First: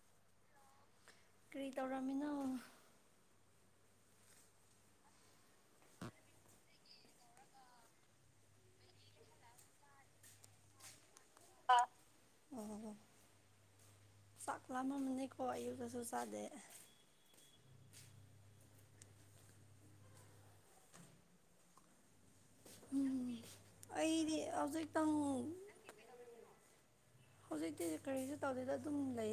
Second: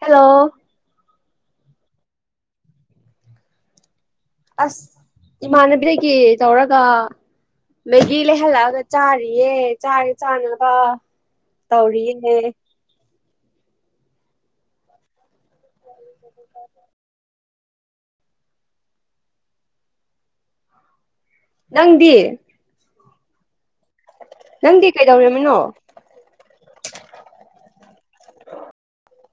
hello ꯀꯔꯤ ꯇꯧꯔꯝꯃꯤꯅꯣ ꯑꯁ ꯏꯃꯥꯟꯅꯕꯤꯗꯒꯤ ꯇꯧꯔꯒ ꯃꯦꯗꯤ ꯂꯩꯍꯜꯂꯛꯑꯒ ꯆꯥꯔꯤꯌꯦ ꯆꯥꯔꯦ ꯆꯥꯅꯕ ꯇꯧꯔꯤꯌꯦ ꯆꯛꯃ ꯑꯅꯤꯀꯣ ꯑꯌꯨ ꯀꯁꯨ ꯁꯥꯗꯦ [inaudible] ꯅꯪꯗꯤ ꯎꯝ ꯑꯩꯗꯤ ꯅꯪꯗꯤ ꯍꯧꯖꯤꯛꯇꯪ ꯀꯩꯗꯧꯃꯤꯅꯣ ꯍꯧꯖꯤꯛꯇꯤ ꯀꯔꯤꯁꯨ ꯇꯧꯗꯗ ꯑꯗꯨꯝ ꯂꯩ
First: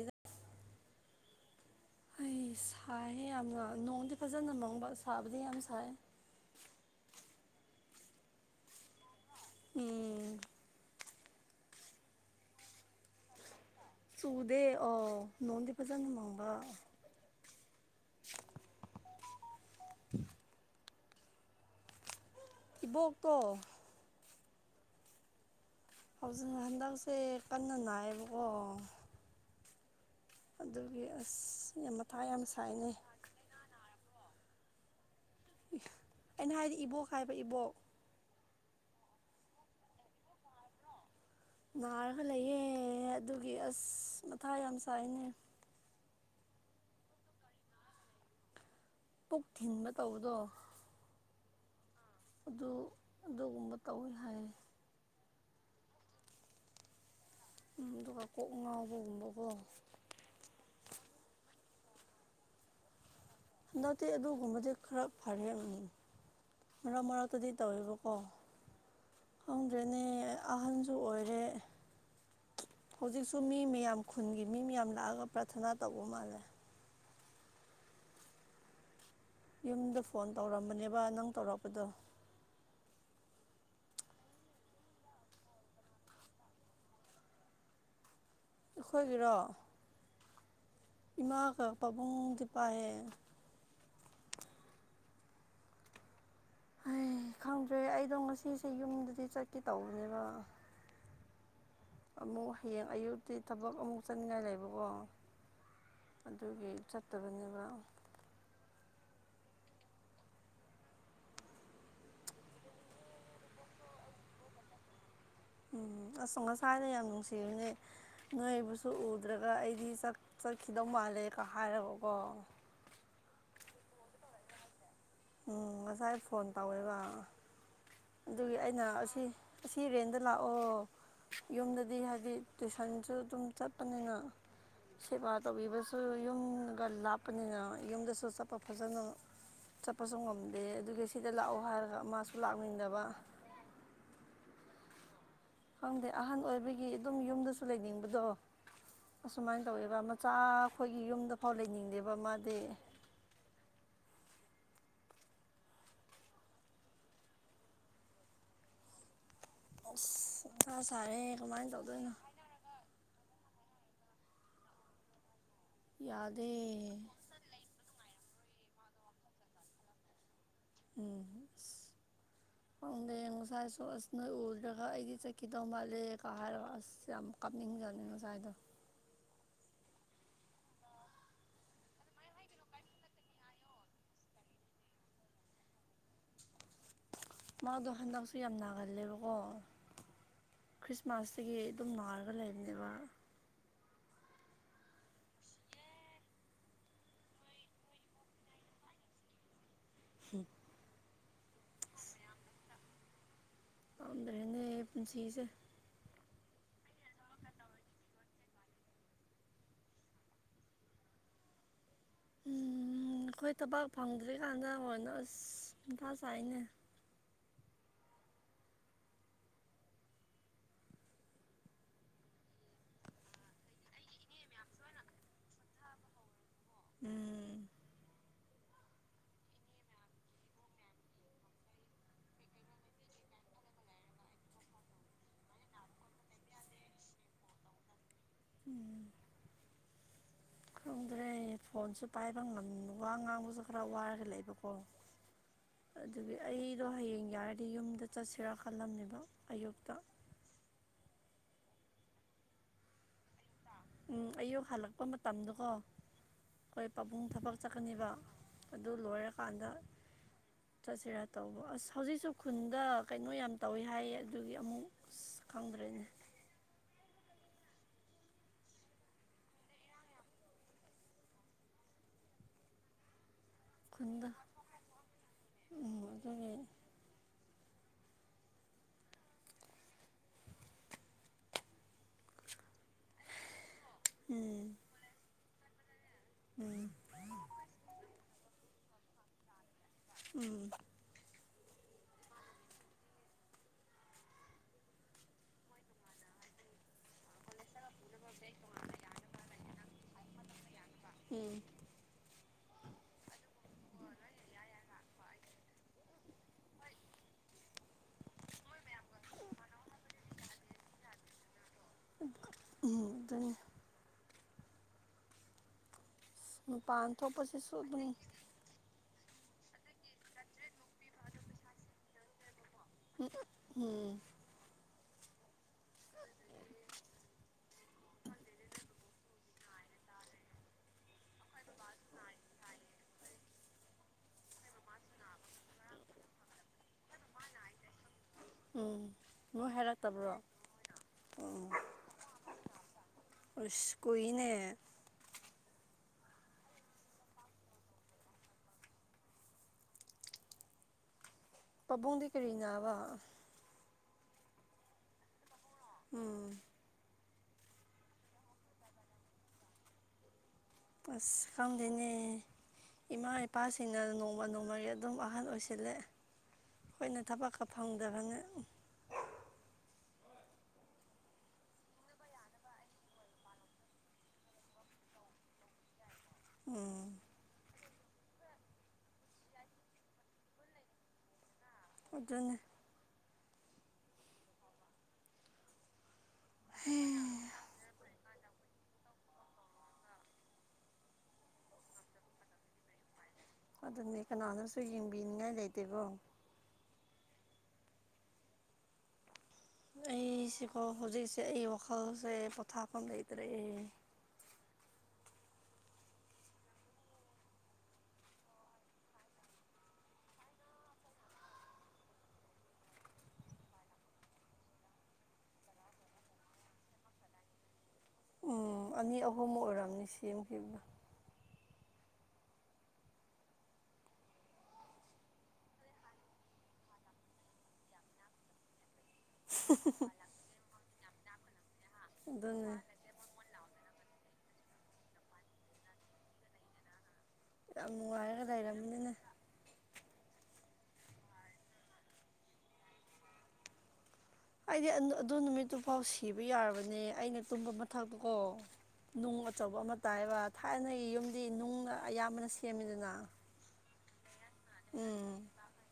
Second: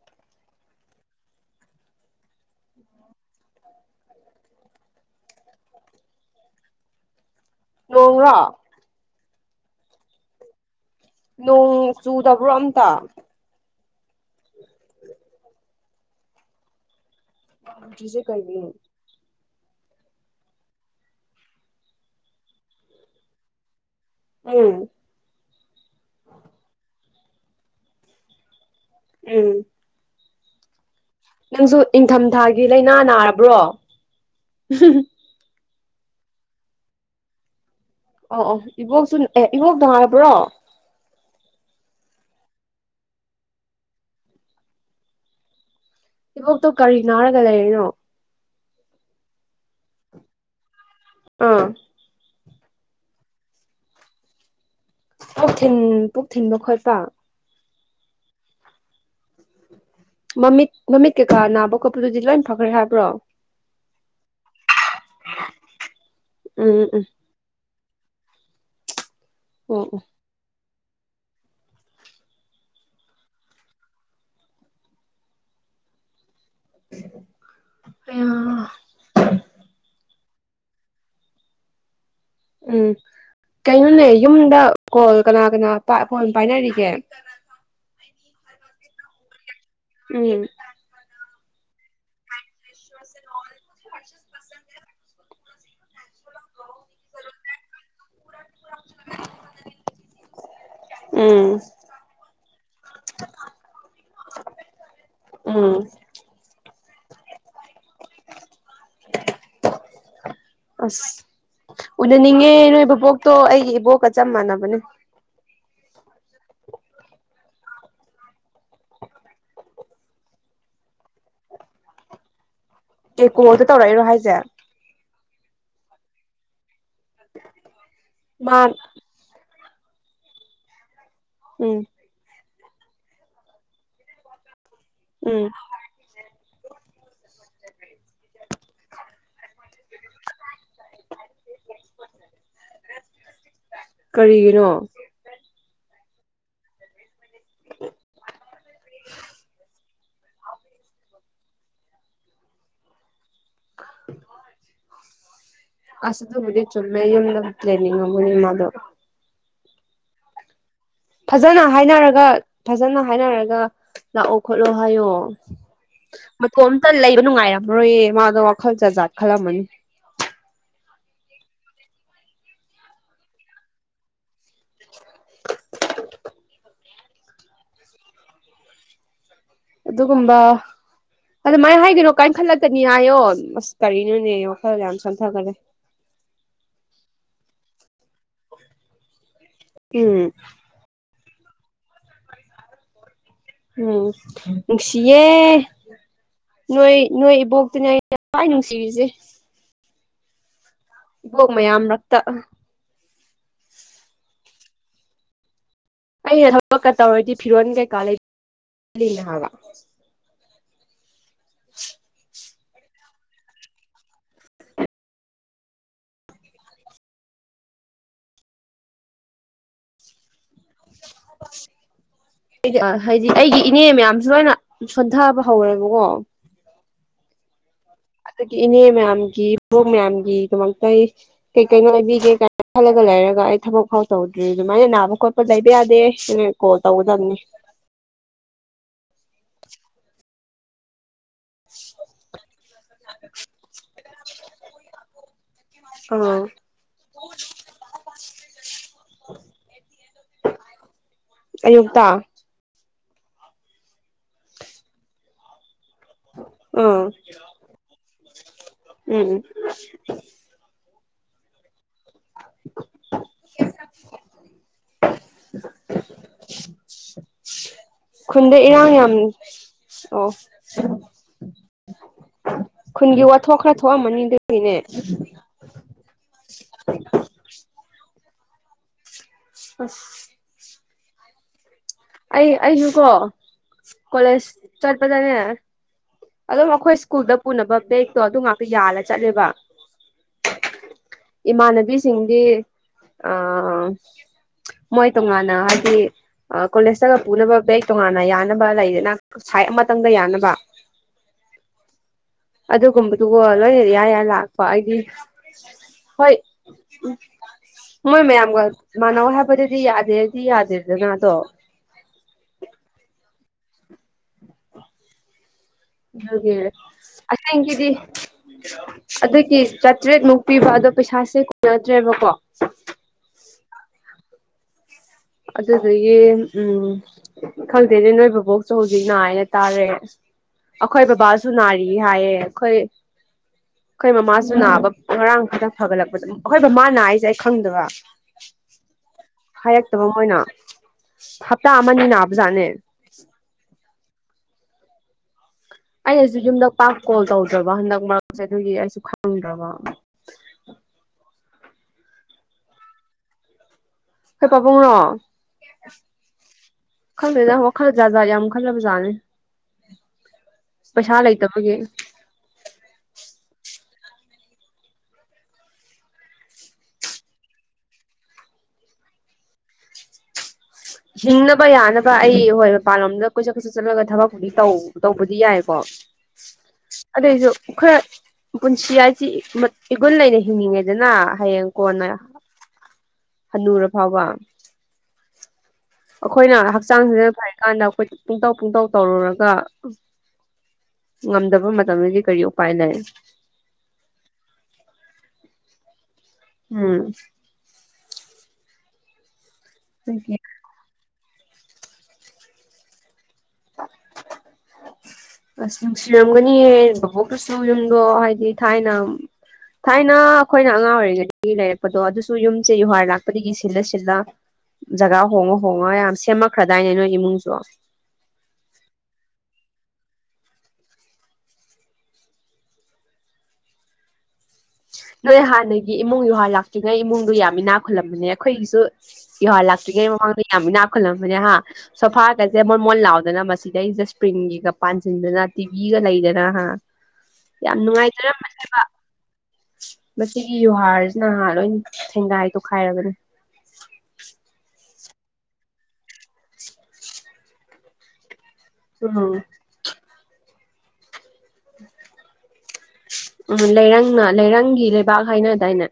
ꯑꯩ ꯁꯥꯏꯍꯦ ꯌꯥꯝꯅ ꯅꯣꯡꯗꯤ ꯐꯖꯅ ꯃꯪꯕ ꯁꯥꯕꯗꯤ ꯌꯥꯝ ꯁꯥꯏ [inaudible] ꯎꯉ ꯎꯝ ꯅꯣꯡ ꯆꯨꯗꯕ꯭ꯔꯣ ꯑꯝꯇ ꯆꯨꯗꯦ ꯑ ꯅꯣꯡꯣꯟꯗꯤ ꯐꯖꯅꯅꯨꯡ ꯃꯕ ꯆꯁꯦ ꯀꯅꯤ ꯎꯝ ꯏꯕꯣꯛꯀꯣ ꯎꯝ ꯍꯧꯖꯤꯛ ꯍꯟꯗꯛꯁꯦ ꯀꯟꯅ ꯅꯥꯏꯌꯦꯕꯀꯣ ꯎꯝ ꯑꯗꯨꯗ ꯅꯪꯁꯨ ꯏꯪꯊꯝꯊꯥꯒꯤ ꯂꯥꯏꯅꯥ ꯅꯥꯔꯕ꯭ꯔꯣ ꯑꯩꯅ ꯍꯥꯏꯗꯤ ꯏꯕꯣꯛ ꯍꯥꯏꯕ ꯏꯕꯣꯛ ꯑ ꯑꯣ ꯏꯕꯣꯛꯁꯨ ꯑꯦ ꯏꯕꯣꯛ ꯍꯥꯏꯕ꯭ꯔꯣ ꯅꯥꯔꯒ ꯂꯩꯌꯦꯦ ꯑꯗꯨꯒꯤ ꯑꯁ ꯃꯊꯥ ꯌꯥꯝ ꯁꯥꯏꯅꯦ ꯏꯕꯣꯛꯇꯣ ꯀꯔꯤ ꯅꯥꯔꯒ ꯂꯩꯔꯤꯅꯣ ꯄꯨꯛ ꯊꯤꯟꯕ ꯇꯧꯕꯗꯣ ꯑꯥ ꯑꯗꯨ ꯑꯗꯨꯒꯨꯝꯕ ꯇꯧꯋꯤ ꯍꯥꯏꯔꯦ ꯄꯨꯛ ꯊꯤꯟ ꯄꯨꯛ ꯊꯤꯟꯕ ꯈꯣꯠꯄ ꯎꯗ ꯋꯥꯀ ꯉꯉꯥꯎꯒꯨꯝꯕꯒꯣ ꯃꯃꯤꯠ ꯃꯃꯤꯠ ꯀꯩꯀꯥ ꯅꯥꯕ ꯈꯣꯠꯄꯗꯨꯗꯤ ꯂꯣꯏ ꯐꯈ꯭ꯔꯦ ꯍꯥꯏꯕ꯭ꯔꯣ ꯍꯟꯗꯛꯇꯤ ꯑꯗꯨꯒꯨꯝꯕꯗꯤ ꯈꯔ ꯐꯔꯦ ꯎꯝ ꯎꯝ ꯃꯔꯛ ꯃꯔꯛꯇꯗꯤ ꯇꯧꯋꯦꯕꯣ ꯑꯣ ꯑꯣ ꯈꯪꯗ꯭ꯔꯦꯅꯦ ꯑꯍꯟꯁꯨ ꯑꯣꯏꯔꯦ ꯍꯧꯖꯤꯛꯁꯨ ꯃꯤ ꯃꯌꯥꯝ ꯈꯨꯟꯒꯤ ꯃꯤ ꯃꯌꯥꯝ ꯂꯥꯛꯑꯒ ꯄ꯭ꯔꯊꯅꯥ ꯇꯧꯕ ꯃꯥꯜꯂꯦ ꯑ ꯌꯨꯝꯗ ꯐꯣꯟ ꯇꯧꯔꯝꯕꯅꯦꯕ ꯅꯪ ꯇꯧꯔꯛꯄꯗꯣ ꯎꯝ ꯀꯩꯅꯣꯅꯦ ꯌꯨꯝꯗ ꯀꯣꯜ ꯀꯅꯥ ꯀꯅꯥ ꯐꯣꯟ ꯄꯥꯏꯅꯔꯤꯒꯦ ꯈꯣꯏꯒꯤꯔꯣ ꯎꯝ ꯏꯃꯥ ꯀ ꯄꯥꯕꯨꯡ ꯇꯄ ꯍꯦ ꯍ ꯈꯪꯗ꯭ꯔꯦ ꯑꯩꯗꯣ ꯉꯁꯤꯁꯦ ꯌꯨꯝꯗꯗꯤ ꯆꯠꯀꯦ ꯇꯧꯕꯅꯦꯕ ꯎꯝ ꯑꯃꯨꯛ ꯍꯌꯦꯡ ꯑꯌꯨꯛꯇꯤ ꯊꯕꯛ ꯑꯃꯨꯛ ꯆꯠꯅꯤꯡꯉꯥꯏ ꯂꯩꯕꯀꯣ ꯎꯝ ꯑꯗꯨꯒꯤ ꯆꯠꯇꯕꯅꯦꯕ [inaudible] ꯑꯁ ꯎꯅꯅꯤꯡꯉꯦ ꯅꯣꯏ ꯕꯕꯣꯛꯇꯣ ꯑꯩꯒꯤ ꯏꯕꯣꯛꯀ ꯆꯞ ꯃꯥꯟꯅꯕꯅꯦ ꯎꯝ ꯑꯁꯣ ꯉꯁꯥꯅ ꯌꯥꯝ ꯅꯨꯡꯁꯤꯕꯅꯦ ꯅꯣꯏꯕꯁꯨ ꯎꯗ꯭ꯔꯒ ꯑꯩꯗꯤ ꯆꯠꯈꯤꯗꯧ ꯃꯥꯜꯂꯦꯒ ꯍꯥꯏꯔꯒꯀꯣ ꯀꯩ ꯀꯣꯜꯗ ꯇꯧꯔꯛꯏꯔꯣ ꯍꯥꯏꯁꯦ ꯎꯝ ꯉꯁꯥꯏ ꯐꯣꯟ ꯇꯧꯋꯦꯕ ꯑꯗꯨꯒꯤ ꯃꯥ ꯑꯩꯅ ꯑꯁꯤ ꯑꯁꯤ ꯔꯦꯟꯗ ꯂꯥꯛꯑꯣ ꯎꯝ ꯌꯨꯝꯗꯗꯤ ꯍꯥꯏꯗꯤ ꯇꯨꯏꯁꯟꯁꯨ ꯑꯗꯨꯝ ꯆꯠꯄꯅꯤꯅ ꯁꯦꯕꯥ ꯎꯝ ꯇꯧꯕꯤꯕꯁꯨ ꯌꯨꯝ ꯑꯗꯨꯒ ꯂꯥꯞꯄꯅꯤꯅ ꯌꯨꯝꯗꯁꯨ ꯆꯠꯄ ꯐꯖꯅ ꯀꯄꯁꯨ ꯉꯝꯗꯦ ꯑꯗꯨꯒꯤ ꯁꯤꯗ ꯂꯥꯛꯑꯣ ꯍꯥꯏꯔꯒ ꯃꯥꯁꯨ ꯂꯥꯛꯅꯤꯡꯗꯕ ꯀꯔꯤꯒꯤꯅꯣ ꯈꯪꯗꯦ ꯑꯍꯟ ꯑꯣꯏꯕꯒꯤ ꯑꯗꯨꯝ ꯌꯨꯝꯗꯁꯨ ꯂꯩꯅꯤꯡꯕꯗꯣ ꯑꯁꯨꯃꯥꯏꯅ ꯇꯧꯋꯦꯕ ꯆꯥ ꯑꯩꯈꯣꯏꯒꯤ ꯌꯨꯝꯗꯐꯥꯎ ꯂꯩꯅꯤꯡꯗꯦꯕ ꯃꯥꯗꯤ [unintelligible] ꯑꯁ ꯊꯕꯨꯗꯤ ꯆꯨꯝꯃꯦ ꯌꯗꯠ ꯂꯩꯅꯤ ꯉ ꯃꯅꯤ ꯃꯥꯗꯣ ꯑ ꯐꯖꯅ ꯍꯥꯏꯅꯔꯒ ꯐꯖꯅ ꯍꯥꯏꯅꯔꯒ ꯂꯥꯛꯑꯣ ꯈꯣꯠꯂꯣ ꯍꯥꯏꯌꯣ ꯌꯥꯗꯦ ꯃꯇꯣꯝꯇ ꯂꯩꯕ ꯅꯨꯡꯉꯥꯏꯔꯝꯃꯔꯣꯏꯌꯦ ꯃꯥꯗꯣ ꯑ ꯈꯜ ꯆ ꯆꯥꯈꯂ ꯑꯃꯅꯤꯅꯤ ꯎꯝ ꯁ ꯆꯗꯦ ꯀꯥ ꯖꯗꯅꯣꯁꯥꯏꯗ ꯑꯗꯨ ꯀꯨꯝꯕ ꯑꯗꯨ ꯃꯥꯏꯅ ꯍꯥꯏꯗꯣꯏꯅꯣ ꯀꯥꯏꯈꯠꯂꯛꯇꯅꯤ ꯍꯥꯏꯌꯣ ꯑꯁ ꯀꯔꯤꯅꯣꯅꯦ ꯋꯥꯈꯜ ꯌꯥꯝ ꯆꯪꯊꯈꯔꯦ [unintelligible] ꯃꯥꯗꯣ ꯍꯟꯗꯛꯁꯨ ꯌꯥꯝ ꯎꯝ ꯅꯥꯒꯜꯂꯦꯕꯀꯣꯔꯤ ꯃꯥꯔꯁꯇꯒꯤ ꯑꯗꯨꯝ ꯅꯥꯔꯒ ꯂꯩꯕꯅꯦꯕ ꯎꯝ ꯅꯨꯡꯁꯤꯌꯦ ꯅꯣꯏ ꯅꯣꯏ ꯏꯕꯣꯛꯇꯅꯦ ꯌꯥꯝꯋꯥꯏ ꯅꯨꯡꯁꯤꯔꯤꯁꯦ ꯍ ꯏꯕꯣ ꯃꯌꯥꯝ ꯃꯔꯛꯇ ꯑꯗꯅꯤ ꯄꯨꯟꯁꯤꯁꯦ ꯑꯩꯅ ꯊꯕꯛꯀ ꯇꯧꯔꯗꯤ ꯐꯤꯔꯣꯜ ꯀꯩꯀꯥ ꯂꯩꯅ ꯍꯥꯏꯕ [inaudible] ꯎꯝ ꯑꯩꯈꯣꯏ ꯊꯕꯥꯛ ꯐꯪꯗ꯭ꯔꯤꯀꯥꯟꯗ ꯍꯣꯏꯅ ꯑꯁ ꯏꯊꯥ ꯆꯥꯏꯅꯦ [inaudible] ꯗꯤ ꯍꯥꯏꯗꯤ ꯑꯩꯒꯤ ꯏꯅꯦ ꯃꯌꯥꯝꯁꯨ ꯂꯣꯏꯅ ꯁꯣꯟꯊꯕ ꯍꯧꯔꯦꯕꯀꯣ ꯎꯝ ꯑꯗꯨꯗꯒꯤ ꯏꯅꯦ ꯃꯌꯥꯝꯒꯤ ꯕꯣꯛ ꯃꯌꯥꯝꯒꯤꯗꯃꯛꯇ ꯑꯩ ꯀꯩ ꯀꯩꯅꯣ ꯂꯩꯕꯤꯒꯦ ꯀꯥꯏꯅ ꯈꯜꯂꯒ ꯂꯩꯔ ꯍꯥꯏꯔꯒ ꯑꯩ ꯊꯕꯛ ꯐꯥꯎ ꯇꯧꯗ꯭ꯔꯤ ꯑꯗꯨꯃꯥꯏꯅ ꯅꯥꯕ ꯈꯣꯠꯄ ꯂꯩꯕ ꯌꯥꯗꯦ ꯑꯩꯅ ꯀꯣꯜ ꯇꯧꯒꯗꯕꯅꯤ ꯎꯝ ꯑꯗꯨꯗꯩ ꯐꯣꯟꯁꯨ ꯄꯥꯏꯕ ꯉ ꯋꯥ ꯉꯥꯡꯕꯁꯨ ꯈꯔ ꯋꯥꯔꯒ ꯂꯩꯕꯀꯣ ꯑꯗꯨꯒꯤ ꯑꯥ ꯑꯩꯗꯣ ꯍꯌꯦꯡ ꯌꯥꯔꯗꯤ ꯌꯨꯝꯗ ꯆꯠꯁꯤꯔꯥ ꯈꯜꯂꯝꯅꯦꯕ ꯑꯌꯨꯛꯇ [inaudible] ꯑꯌꯨꯛꯇ ꯎꯝ ꯑꯌꯨꯛ ꯍꯜꯂꯛꯄ ꯃꯇꯝꯗꯨꯀꯣ ꯑꯩꯈꯣꯏ ꯎꯝ ꯄꯥꯕꯨꯡ ꯊꯕꯛ ꯆꯠꯀꯅꯤꯕ ꯑꯗꯨ ꯎꯝ ꯂꯣꯏꯔꯀꯥꯟꯗ ꯆꯠꯁꯤꯔꯥ ꯇꯧꯕ ꯑꯁ ꯍꯧꯖꯤꯛꯁꯨ ꯈꯨꯟꯗ ꯀꯩꯅꯣ ꯌꯥꯝ ꯇꯧꯋꯤ ꯍꯥꯏꯌꯦ ꯑꯗꯨꯒꯤ ꯑꯃꯨꯛ ꯑ ꯀꯪꯒ꯭ꯔꯦꯅ ꯈꯨꯟꯗ ꯏꯔꯥꯡ ꯌꯥꯝ ꯑꯣ ꯈꯨꯟꯒꯤ ꯋꯥꯊꯣꯛ ꯈꯔ ꯊꯣꯛꯑꯝꯃꯅꯤ ꯈꯨꯟꯗ ꯑꯗꯨꯒꯤꯅꯦ ꯒꯤ ꯑꯁ ꯑꯩ ꯑꯩꯁꯨ ꯀꯣ ꯀꯣꯂꯦꯖ ꯎꯝ ꯆꯠꯄꯗꯅꯦ ꯑꯝ ꯎꯝ ꯑꯩꯈꯣꯏ ꯁ꯭ꯀꯨꯜꯗ ꯄꯨꯅꯕ ꯕꯦꯒꯛꯇꯣ ꯑꯗꯨ ꯉꯥꯛꯇ ꯌꯥꯜꯂ ꯆꯠꯂꯦꯕ ꯎꯝ ꯏꯃꯥꯟꯅꯕꯤꯁꯤꯡꯗꯤ ꯑ ꯃꯣꯏ ꯇꯣꯉꯥꯟꯅ ꯍꯥꯏꯗꯤ ꯀꯣꯂꯦꯖꯇꯒ ꯄꯨꯅꯕ ꯕꯦꯛ ꯇꯣꯉꯥꯟꯅ ꯌꯥꯅꯕ ꯂꯩꯗꯅ ꯑꯃꯇꯪꯗ ꯌꯥꯅꯕ ꯎꯝ ꯑꯗꯨꯒꯨꯝꯕꯗꯨꯒꯣ ꯂꯣꯏꯅ ꯏꯌꯥ ꯌꯥ ꯂꯥꯛꯄ ꯍꯥꯏꯗꯤ ꯍꯣꯏ ꯎꯝ ꯃꯣꯏ ꯃꯌꯥꯝꯒ ꯃꯥꯟꯅꯧ ꯍꯥꯏꯕꯗꯨꯗꯤ ꯌꯥꯗꯦꯗꯤ ꯌꯥꯗꯦꯗꯅ ꯑꯗꯣ ꯑꯗꯨꯅꯤ ꯑꯗꯨꯒꯤ ꯃꯄꯥꯟ ꯊꯣꯛꯄꯁꯤꯁꯨ ꯑꯁꯦꯡꯒꯤꯗꯤ ꯑꯗꯨꯝ ꯑꯗꯨꯒꯤ ꯆꯥꯇ꯭ꯔꯦꯠꯃꯨꯛ ꯄꯤꯕ ꯑꯗꯣ ꯄꯩꯁꯥꯁꯦ ꯀꯨꯏꯅꯗ꯭ꯔꯦꯕꯀꯣ ꯎꯝ ꯑꯗꯨꯗꯗꯒꯤꯦ ꯎꯝ ꯈꯪꯗꯦꯅꯦ ꯅꯣꯏ ꯕꯕꯣꯛꯁꯨ ꯍꯧꯖꯤꯛ ꯅꯥ ꯍꯥꯏꯅ ꯇꯥꯔꯦ ꯑꯩꯈꯣꯏ ꯕꯕꯥꯁꯨ ꯅꯥꯔꯤ ꯍꯥꯏꯌꯦ ꯑꯩꯈꯣꯏ ꯑꯩꯈꯣꯏ ꯃꯃꯥꯁꯨ ꯅꯥꯕ ꯉꯔꯥꯡ ꯇꯪ ꯐꯒꯠꯂꯛꯄꯗ ꯑꯩꯈꯣꯏ ꯃꯃꯥ ꯅꯥꯏꯁꯦ ꯑꯩ ꯈꯪꯗꯕ ꯎꯝ ꯃꯣꯏ ꯍꯦꯜꯂ ꯣꯏꯅ ꯍꯞꯇꯥ ꯑꯃꯅꯤꯅꯤ ꯅꯥꯕꯖꯥꯠꯅꯦ ꯏꯅꯦ ꯑꯩꯅꯁꯨ ꯌꯨꯝꯗꯛ ꯄꯥꯛ ꯀꯣꯜ ꯇꯧꯗ꯭ꯔꯕ ꯍꯟꯗꯛ ꯃꯔꯛꯁꯦ ꯑꯗꯨꯒꯤ ꯑꯩꯁꯨ ꯈꯪꯗ꯭ꯔꯕ ꯄꯕꯨꯡꯗꯤ ꯀꯔꯤꯅꯥ ꯋꯥ ꯍ ꯄꯥꯕꯨꯡꯨꯡꯅꯣ ꯎꯝ ꯋꯥꯈꯜꯗꯗ ꯋꯥꯈꯜꯗ ꯖꯥꯖꯥ ꯌꯥꯝ ꯈꯜꯂꯕ ꯖꯥꯠꯅꯤ ꯑꯁ ꯀꯝꯗꯅꯦ ꯏꯃꯥꯦ ꯄꯥꯁ ꯁꯤꯡꯅ ꯅꯣꯡꯃ ꯅꯣꯡꯃꯒꯤ ꯑꯗꯨꯝ ꯑꯍꯟ ꯑꯣꯏꯁꯤꯜꯂꯦ ꯑꯩꯈꯣꯏꯅ ꯊꯕꯛꯀ ꯐꯪꯗꯕꯅ ꯍꯤꯡꯅꯕ ꯌꯥꯅꯕ ꯑꯩ ꯍꯣꯏ ꯃꯄꯥꯟꯂꯣꯝꯗ ꯀꯣꯏꯆꯠ ꯀꯣꯏꯆꯠ ꯆꯠꯂꯒ ꯊꯕꯛ ꯐꯥꯎꯗꯤ ꯇꯧꯕꯗꯤ ꯌꯥꯏꯀꯣ ꯎꯝ ꯑꯗꯩꯁꯨ ꯈꯔ ꯄꯨꯟꯁꯤ ꯍꯥꯏꯁꯤ ꯏꯒꯨꯟ ꯂꯩꯅ ꯍꯤꯡꯅꯤꯡꯉꯦꯗꯅ ꯍꯌꯦꯡ ꯑꯗꯨꯅ ꯍꯅꯨꯔ ꯐꯥꯎꯕ ꯑꯩꯈꯣꯏꯅ ꯍꯛꯆꯥꯡꯁꯤ ꯐ ꯀꯥꯟꯗ ꯑꯩꯈꯣꯏ ꯄꯨꯡꯇꯧ ꯄꯨꯡꯇꯧ ꯇꯧꯔꯨꯔꯒ ꯉꯝꯗꯕ ꯃꯇꯝꯗꯨꯗꯤ ꯀꯔꯤ ꯎꯄꯥꯏ ꯂꯩ ꯑꯗꯨꯅꯦ ꯀꯅꯥꯅꯁꯨ ꯌꯦꯡꯕꯤꯅꯤꯉꯥꯏ ꯂꯩꯇꯦꯀꯣ ꯎꯝ ꯑꯗꯨꯒꯤ ꯑꯩꯁꯤ ꯀꯣ ꯍꯧꯖꯤꯛꯁꯦ ꯑꯩ ꯋꯥꯈꯜꯁꯦ ꯄꯊꯥ ꯀ ꯂꯩ ꯇꯔ ꯑꯁ ꯅꯨꯡꯁꯤꯔꯝꯒꯅꯤꯌꯦ ꯚꯥꯕꯣꯛꯇꯨꯁꯨ ꯌꯨꯝꯗꯣ ꯍꯥꯏꯗꯤ ꯊꯥꯏꯅ ꯊꯥꯏꯅ ꯑꯩꯈꯣꯏꯅ ꯑꯉꯥꯡ ꯑꯣꯏꯔꯤꯉꯩꯗꯒꯤ ꯂꯩꯔꯛꯄꯗꯣ ꯑꯗꯨꯁꯨ ꯌꯨꯝꯁꯦ ꯌꯨꯍꯥꯔ ꯂꯥꯛꯄꯗꯒꯤ ꯁꯤꯜꯂ ꯁꯤꯜꯂ ꯖꯒꯥ ꯍꯣꯡꯉ ꯍꯣꯡꯉ ꯌꯥꯝ ꯁꯦꯝꯃꯛꯈ꯭ꯔꯗꯥꯏꯅꯦ ꯅꯣꯏ ꯏꯃꯨꯡꯁꯨ ꯎꯝ ꯑꯅꯤ ꯑꯍꯨꯝꯃꯨ ꯑꯣꯏꯔꯑꯝꯅꯤ ꯁꯦꯝꯈꯤꯕ ꯅꯣꯏ ꯍꯥꯟꯅꯒꯤ ꯏꯃꯨꯡ ꯌꯨꯍꯥꯔ ꯂꯥꯛꯇ꯭ꯔꯤꯉꯩ ꯏꯃꯨꯡꯗꯣ ꯌꯥꯝꯃꯤꯅꯥ ꯈꯨꯜꯂꯝꯕꯅꯦ ꯑꯩꯈꯣꯏꯒꯤꯁꯨ ꯏꯍꯣꯏ ꯂꯥꯛꯇ꯭ꯔꯤꯉꯩ ꯃꯃꯥꯡꯗ ꯌꯥꯝ ꯅꯥꯞꯈꯜꯂꯝꯕꯅꯦ ꯍꯥ ꯁꯣꯐꯥ ꯀꯁꯦ ꯑꯗꯨꯅꯦ ꯃ ꯃꯣꯟ ꯂꯥꯎꯗꯅ ꯃꯁꯤ ꯁꯤꯗꯩꯗ ꯏꯁꯄ꯭ꯔꯤꯡꯒꯤꯒ ꯄꯥꯟꯁꯤꯟꯗꯅ ꯇꯤꯚꯤꯒ ꯂꯩꯗꯅ ꯌꯥꯝ ꯅꯨꯡꯉꯥꯏꯔꯒ ꯅꯨꯡꯉꯥꯏꯖꯔꯝꯕꯁꯦꯕ ꯂꯩꯔꯝꯕꯅꯤꯅꯦ ꯃꯁꯤꯒꯤ ꯌꯨꯍꯥꯔꯁꯤꯅꯍꯥꯟ ꯂꯣꯏ ꯊꯦꯡꯒꯥꯏ ꯇꯣꯈꯥꯏꯔꯒꯅꯤ ꯑꯩꯗꯤ ꯑꯗꯨ ꯅꯨꯃꯤꯠꯇꯨꯐꯥꯎ ꯁꯤꯕ ꯌꯥꯔꯕꯅꯦ ꯑꯩꯅ ꯇꯨꯝꯕ ꯃꯊꯛꯇꯨꯀꯣ ꯎꯝ ꯅꯨꯡ ꯑꯆꯧꯕ ꯑꯃ ꯇꯥꯏꯕ ꯊꯥꯏꯅꯒꯤ ꯌꯨꯝ ꯗꯤ ꯅꯨꯡꯅ ꯑꯌꯥꯝꯕꯅ ꯁꯦꯝꯃꯤꯗꯅ ꯅꯪꯅ ꯂꯩꯔꯪꯒꯤ ꯂꯩꯕꯥꯛ ꯎꯝ ꯍꯥꯏꯅꯗꯥꯏꯅꯦ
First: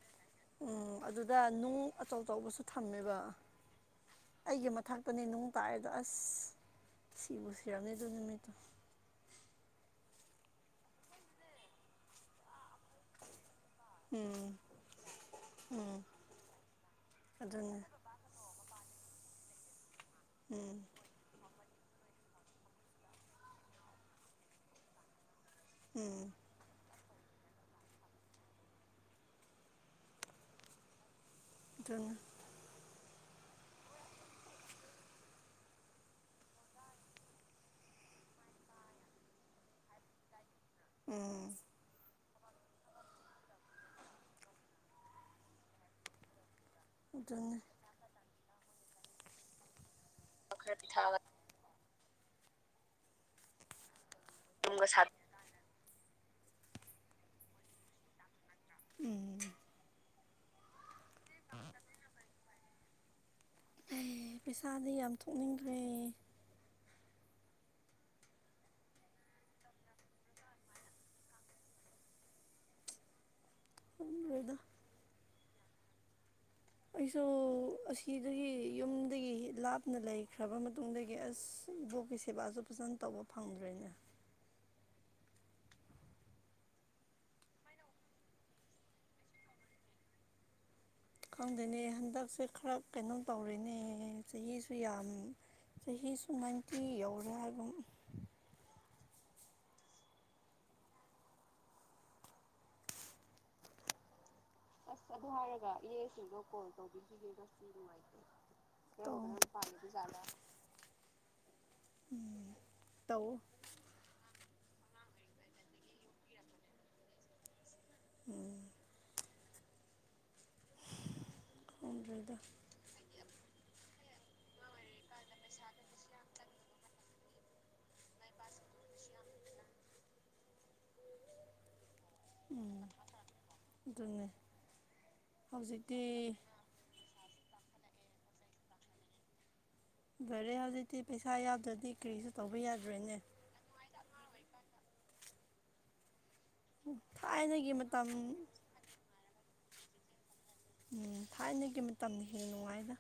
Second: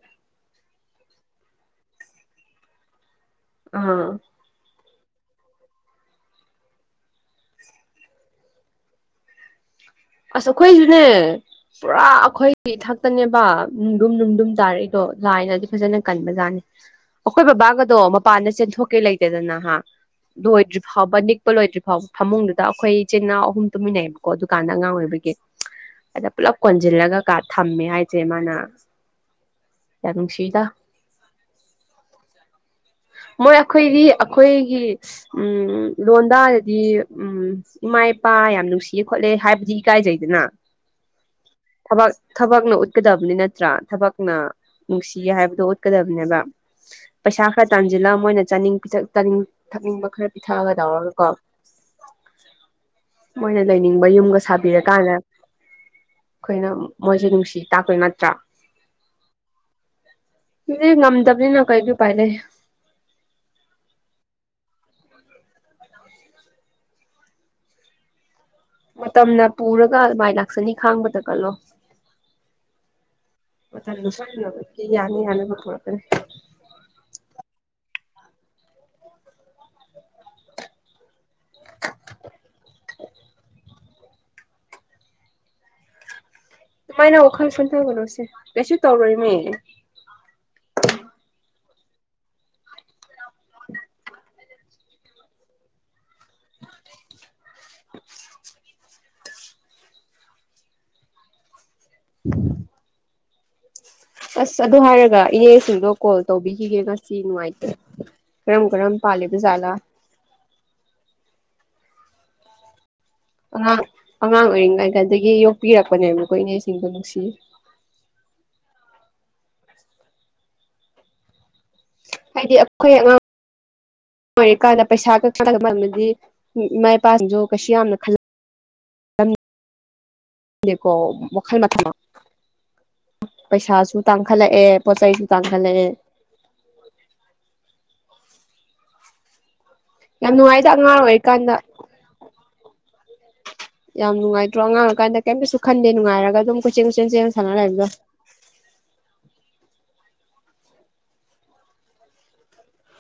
ꯎꯝ ꯑꯗꯨꯗ ꯅꯨꯡ ꯑꯆꯧ ꯑꯆꯧꯕꯁꯨ ꯊꯝꯃꯦꯕ ꯑꯥ ꯑꯄꯅꯦ ꯅꯨꯡ ꯄꯥꯏꯔꯦꯗꯣ ꯑꯁ ꯁꯤꯕꯨ ꯁꯤꯔꯝꯅꯤꯗꯣ ꯅꯨꯃꯤꯠꯇꯣ ꯑꯁ ꯑꯩꯈꯣꯏꯁꯨꯅꯦ ꯄꯨꯔꯥ ꯑꯩꯈꯣꯏꯒꯤ ꯊꯥꯛꯇꯅꯦꯕ ꯅꯨꯡꯗꯨꯝ ꯎꯝ ꯅꯨꯡꯗꯨꯝ ꯇꯥꯔꯛꯏꯗꯣ ꯂꯥꯏꯅꯗꯤ ꯐꯖꯅ ꯎꯝ ꯀꯟꯕꯖꯥꯠꯅꯤ ꯑꯩꯈꯣꯏ ꯑꯗꯨꯅꯦ ꯕꯕꯥꯒꯗꯣ ꯃꯄꯥꯟꯗ ꯆꯦꯟꯊꯣꯛꯀꯦ ꯂꯩꯇꯦꯗꯅ ꯍ ꯎꯝ ꯂꯣꯏꯗ꯭ꯔꯤ ꯐꯥꯎꯕ ꯅꯤ ꯆꯄ ꯂꯣꯏꯗ꯭ꯔꯤ ꯐꯥꯎ ꯐꯃꯨꯡꯗꯨꯗ ꯑꯩꯈꯣꯏ ꯏꯆꯦꯅꯥꯎ ꯑꯍꯨꯝ ꯇꯨꯃꯤꯟꯅꯩꯑꯕꯀꯣ ꯑꯗꯨꯗꯨꯀꯥꯟꯗ ꯑꯉꯥꯡ ꯑꯣꯏꯕꯒꯤ ꯑꯗ ꯎꯝ ꯄꯨꯂꯝ ꯀꯣꯟꯖꯤꯜꯂꯒ ꯀ ꯊꯝꯃꯦ ꯍꯥꯏꯁꯦ ꯃꯥꯅ ꯌꯥꯝ ꯅꯨꯡꯁꯤꯗ ꯑꯗꯨ ꯃꯣꯏ ꯑꯩꯈꯣꯏꯗꯤ ꯑꯩꯈꯣꯏꯒꯤ ꯎꯝ ꯂꯣꯟꯗꯥꯔꯗꯤ ꯎꯝ ꯏꯃꯥ ꯏꯄꯥ ꯌꯥꯝ ꯅꯨꯡꯁꯤꯌꯦ ꯈꯣꯠꯂꯦ ꯍꯥꯏꯕꯗꯤ ꯏꯀꯥꯏꯖꯩꯗꯅ ꯎꯝ ꯊꯕꯛ ꯊꯕꯛꯅ ꯎꯠꯀꯗꯕꯅꯤ ꯅꯠꯇ꯭ꯔꯥ ꯊꯕꯛꯅ ꯅꯨꯡꯁꯤ ꯍꯥꯏꯕꯗꯣ ꯎꯠꯀꯗꯕꯅꯦꯕ ꯄꯩꯁꯥ ꯑꯗꯨꯅꯦ ꯈꯔ ꯇꯥꯟꯁꯤꯜꯂꯒ ꯃꯣꯏꯅ ꯆꯥꯅꯤꯡ ꯊꯛꯅꯤꯡꯕ ꯈꯔ ꯏꯊꯛꯒ ꯇꯧꯔꯒꯀꯣ ꯃꯣꯏꯅ ꯂꯩꯅꯤꯡꯕ ꯌꯨꯝ ꯁꯥꯕꯤꯔꯀꯥꯟꯗ ꯑꯩꯈꯣꯏꯅ ꯃꯣꯏꯁꯦ ꯅꯨꯡꯁꯤ ꯇꯥꯛꯄꯣꯏ ꯅꯠꯇ꯭ꯔꯥ ꯎꯝ ꯏ ꯉꯝꯗꯕꯅꯤꯅ ꯀꯩꯗꯤ ꯎꯄꯥꯏ ꯂꯩ ꯄꯩꯥꯗꯤ ꯌꯥꯝ ꯊꯣꯛꯅꯤꯡꯗ꯭ꯔꯦ ꯃꯇꯝꯅ ꯄꯨꯔꯒ ꯑꯗꯨꯃꯥꯏ ꯂꯥꯛꯁꯅꯤ ꯈꯥꯡꯕꯗ ꯀꯜꯂꯣ ꯃ ꯊ ꯂ ꯈꯪꯗ꯭ꯔꯦꯗ ꯁꯣꯅꯕ ꯌꯥꯅꯤ ꯌꯥꯅꯕ ꯄꯨꯔꯛꯀꯅꯤ ꯑꯩꯁꯨ ꯑꯁꯤꯗꯒꯤ ꯌꯨꯝꯗꯒꯤ ꯂꯥꯞꯅ ꯂꯩꯈ꯭ꯔꯕ ꯃꯇꯨꯡꯗꯒꯤ ꯑꯁ ꯏꯕꯣꯛꯀꯤ ꯁꯦꯕꯥꯁꯨ ꯐꯖꯅ ꯇꯧꯕ ꯐꯪꯗ꯭ꯔꯦꯅꯦ ꯑꯗꯨꯃꯥꯏꯅ ꯋꯥꯈꯜ ꯁꯣꯟꯊꯒꯅꯣꯁꯦ ꯀꯩꯁꯨ ꯇꯧꯔꯣꯏꯃꯤ ꯈꯪꯗꯅꯦ ꯍꯟꯗꯛꯁꯦ ꯈꯔ ꯀꯩꯅꯣ ꯇꯧꯔꯦꯅꯦ ꯆꯍꯤꯁꯨ ꯌꯥꯝ ꯆꯍꯤꯁꯨ ꯅꯥꯏꯟꯇꯤ ꯌꯧꯔꯦ ꯍꯥꯏ ꯑꯗꯨꯨꯝ ꯎꯝ ꯑꯁ ꯑꯗꯨ ꯍꯥꯏꯔꯒ ꯏꯅꯦꯁꯤꯡꯗꯣ ꯀꯣꯜ ꯇꯧꯕꯤꯈꯤꯒꯦ ꯉꯁꯤ ꯅꯨꯡꯉꯥꯏꯇꯦ ꯀꯔꯝ ꯀꯔꯝ ꯄꯥꯂꯤꯕꯖꯠꯂꯥ ꯎꯝ ꯑꯉꯥꯡ ꯑꯉꯥꯡ ꯑꯣꯏꯔꯤꯉꯩ ꯀꯗꯒꯤ ꯌꯣꯛꯄꯤꯔꯛꯄꯅꯦꯕ ꯑꯩꯈꯣꯏ ꯏꯅꯦꯁꯤꯡꯗꯣ ꯅꯨꯡꯁꯤ ꯎꯝ ꯈꯪꯗ꯭ꯔꯦꯗ ꯍꯥꯏꯗꯤ ꯑꯩꯈꯣꯏ ꯑꯉꯥꯡ ꯃꯔꯝ ꯑꯣꯏꯔꯤꯀꯥꯟꯗ ꯄꯩꯁꯥ ꯈꯗꯤ ꯏꯃꯥ ꯏꯄꯥꯁꯤꯡꯁꯨ ꯀꯩꯁꯨ ꯌꯥꯝꯅ ꯈꯜꯂ ꯊꯝ ꯗꯦꯀꯣ ꯋꯥꯈꯜ ꯃ ꯊꯝ ꯃ ꯎꯝ ꯄꯩꯁꯥꯁꯨ ꯑꯗꯨꯅꯦ ꯇꯥꯡꯈꯠꯂꯛꯑꯦ ꯄꯣꯠ ꯆꯩꯁꯨ ꯇꯥꯡꯈꯠꯂꯛꯑꯦ ꯁꯤ ꯌꯥꯝ ꯔꯦ ꯅꯨꯡꯉꯥꯏꯗ ꯑꯉꯥꯡ ꯍꯧꯖꯤꯛꯇꯤ ꯄꯩꯁꯥ ꯑꯣꯏꯔꯤꯀꯥꯟꯗ ꯌꯥꯎꯗ꯭ꯔꯗꯤ ꯀꯔꯤꯁꯨ ꯇꯧꯕ ꯌꯥꯗ꯭ꯔꯦꯅꯦ ꯌꯥꯝ ꯅꯨꯡꯉꯥꯏꯇ꯭ꯔꯣ ꯑꯉꯥꯡꯑꯣꯢꯀꯥꯟꯗ ꯀꯩꯝꯇꯁꯨ ꯈꯟꯗꯦ ꯅꯨꯡꯉꯥꯏꯔꯒ ꯑꯗꯨꯝ ꯀꯣꯆꯤꯡ ꯀꯆꯁ ꯊꯥꯏꯅꯒꯤ ꯁꯅꯂꯩꯕꯗꯣ ꯃꯇꯝ ꯎꯝ ꯊꯥꯏꯅꯒꯤ ꯃꯇꯝꯅ ꯍꯦꯟꯅ ꯅꯨꯡꯉꯥꯏꯗ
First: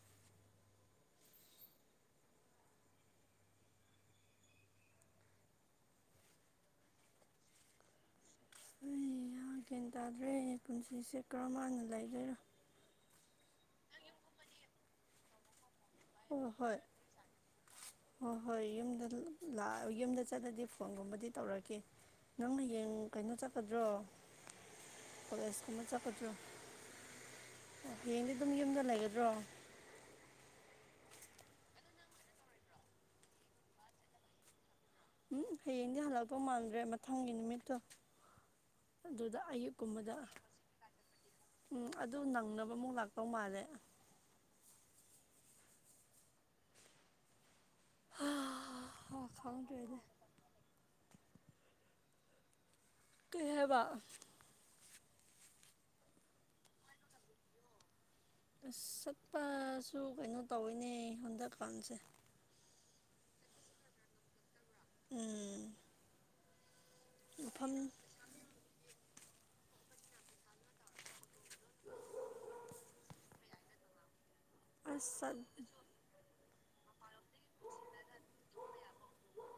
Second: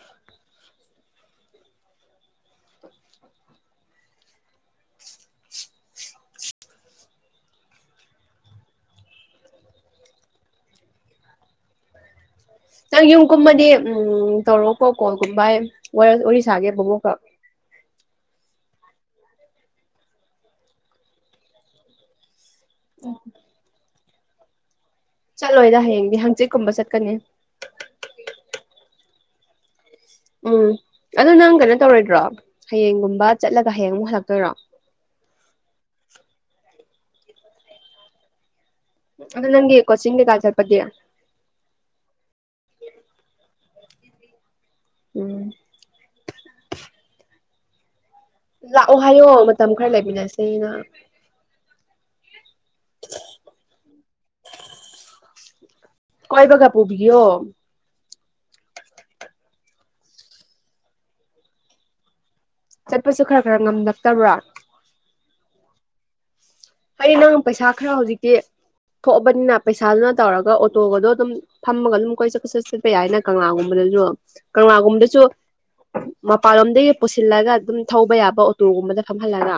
ꯑꯩ ꯌꯥ ꯒꯌꯥꯟ ꯇꯥꯗ꯭ꯔꯦ ꯄꯨꯟꯁꯤꯁꯦ ꯀꯔꯝꯃꯥꯢꯅ ꯂꯩꯗꯣꯏꯔꯣ ꯅꯪ ꯌꯨꯝꯒꯨꯝꯕꯗꯤ ꯎꯝ ꯇꯧꯔꯣꯀꯣ ꯀꯣꯜꯒꯨꯝꯕ ꯍꯥꯏ ꯍꯣꯏ ꯋꯥꯋꯥꯔꯤ ꯁꯥꯒꯦ ꯍꯣꯏ ꯃꯃꯣꯛꯀ ꯍꯣꯏ ꯍꯣꯏ ꯌꯨꯝꯗ ꯂ ꯌꯨꯝꯗ ꯆꯠꯂꯗꯤ ꯐꯣꯟꯒꯨꯝꯕꯗꯤ ꯇꯧꯔꯛꯀꯦ ꯅꯪꯅ ꯌꯦꯡ ꯀꯩꯅꯣ ꯆꯠꯀꯗ꯭ꯔꯣ ꯆꯠꯂꯣꯏꯗ ꯀꯣꯂꯦꯖꯀꯨꯝꯕ ꯍꯌꯦꯡꯗꯤ ꯆꯠꯀꯗ꯭ꯔꯣ ꯍꯪꯆꯤꯠꯀꯨꯝꯕ ꯆꯠꯀꯅꯤ ꯍꯩꯒꯗ꯭ꯔꯣ ꯎꯝ ꯑꯗꯨ ꯅꯪ ꯀꯩꯅꯣ ꯇꯧꯔꯣꯏꯗ꯭ꯔꯣ ꯍꯌꯦꯡꯒꯨꯝꯕ ꯆꯠꯂꯒ ꯍꯌꯦꯡ ꯑꯃꯨꯛ ꯍꯜꯂꯛꯇꯣꯏꯔꯣ ꯎꯝ ꯍꯌꯦꯡꯗꯤ ꯍꯜꯂꯛꯄ ꯃꯥꯟꯗ꯭ꯔꯦ ꯃꯊꯪꯒꯤ ꯅꯨꯃꯤꯠꯇꯣ ꯑꯗꯨꯗ ꯑꯗꯣ ꯅꯪꯒꯤ ꯑꯌꯨꯛꯀꯨꯝꯕꯗ ꯀꯣꯖꯤꯡ ꯀꯩꯀ ꯆꯠꯄꯗꯤ ꯎꯝ ꯑꯗꯨ ꯅꯪꯅꯕ ꯑꯃꯨꯛ ꯂꯥꯛꯇꯧ ꯃꯥꯜꯂꯦ ꯎꯝ ꯍꯥ ꯂꯥꯛꯑꯣ ꯍꯥꯏꯌꯣ ꯃꯇꯝ ꯈꯔ ꯈꯪꯗ꯭ꯔꯦꯗ ꯂꯩꯃꯤꯟꯅꯁꯦꯅ ꯀꯩ ꯍꯥꯢꯕꯥ ꯀꯣꯏꯕꯒꯥ ꯄꯨꯕꯤꯌꯣ ꯑꯁ ꯆꯠꯄꯁꯨ ꯀꯩꯅꯣ ꯇꯧꯋꯤꯅꯦ ꯍꯟꯗꯛꯀꯥꯟꯁꯦ ꯆꯠꯄꯁꯨ ꯈꯔ ꯈꯔ ꯉꯝꯂꯛꯇꯕ꯭ꯔꯥ ꯎꯝ ꯍꯥꯏꯗꯤ ꯅꯪ ꯄꯩꯁꯥ ꯃꯐꯝ ꯈꯔ ꯍꯧꯖꯤꯛꯇꯤ ꯊꯣꯛꯑꯕꯅꯤꯅ ꯄꯩꯁꯥꯗꯨꯅ ꯇꯧꯔꯒ ꯑꯣꯇꯣꯒꯗꯣ ꯑꯗꯨꯝ ꯐꯝꯃꯒ ꯑꯗꯨꯝ ꯀꯣꯏꯆꯠ ꯀꯣꯢꯆꯠ ꯆꯠꯄ ꯌꯥꯏꯅ ꯀꯪꯂꯥꯒꯨꯝꯕꯗꯁꯨ ꯀꯪꯂꯥꯒꯨꯝꯗꯁꯨ ꯑꯁ ꯃꯄꯥꯟꯂꯣꯝꯗꯒꯤ ꯄꯨꯁꯤꯜꯂꯒ ꯑꯗꯨꯝ ꯊꯧꯕ ꯌꯥꯕ ꯑꯣꯇꯣꯒꯨꯝꯕꯗ ꯐꯝꯍꯜꯂꯒ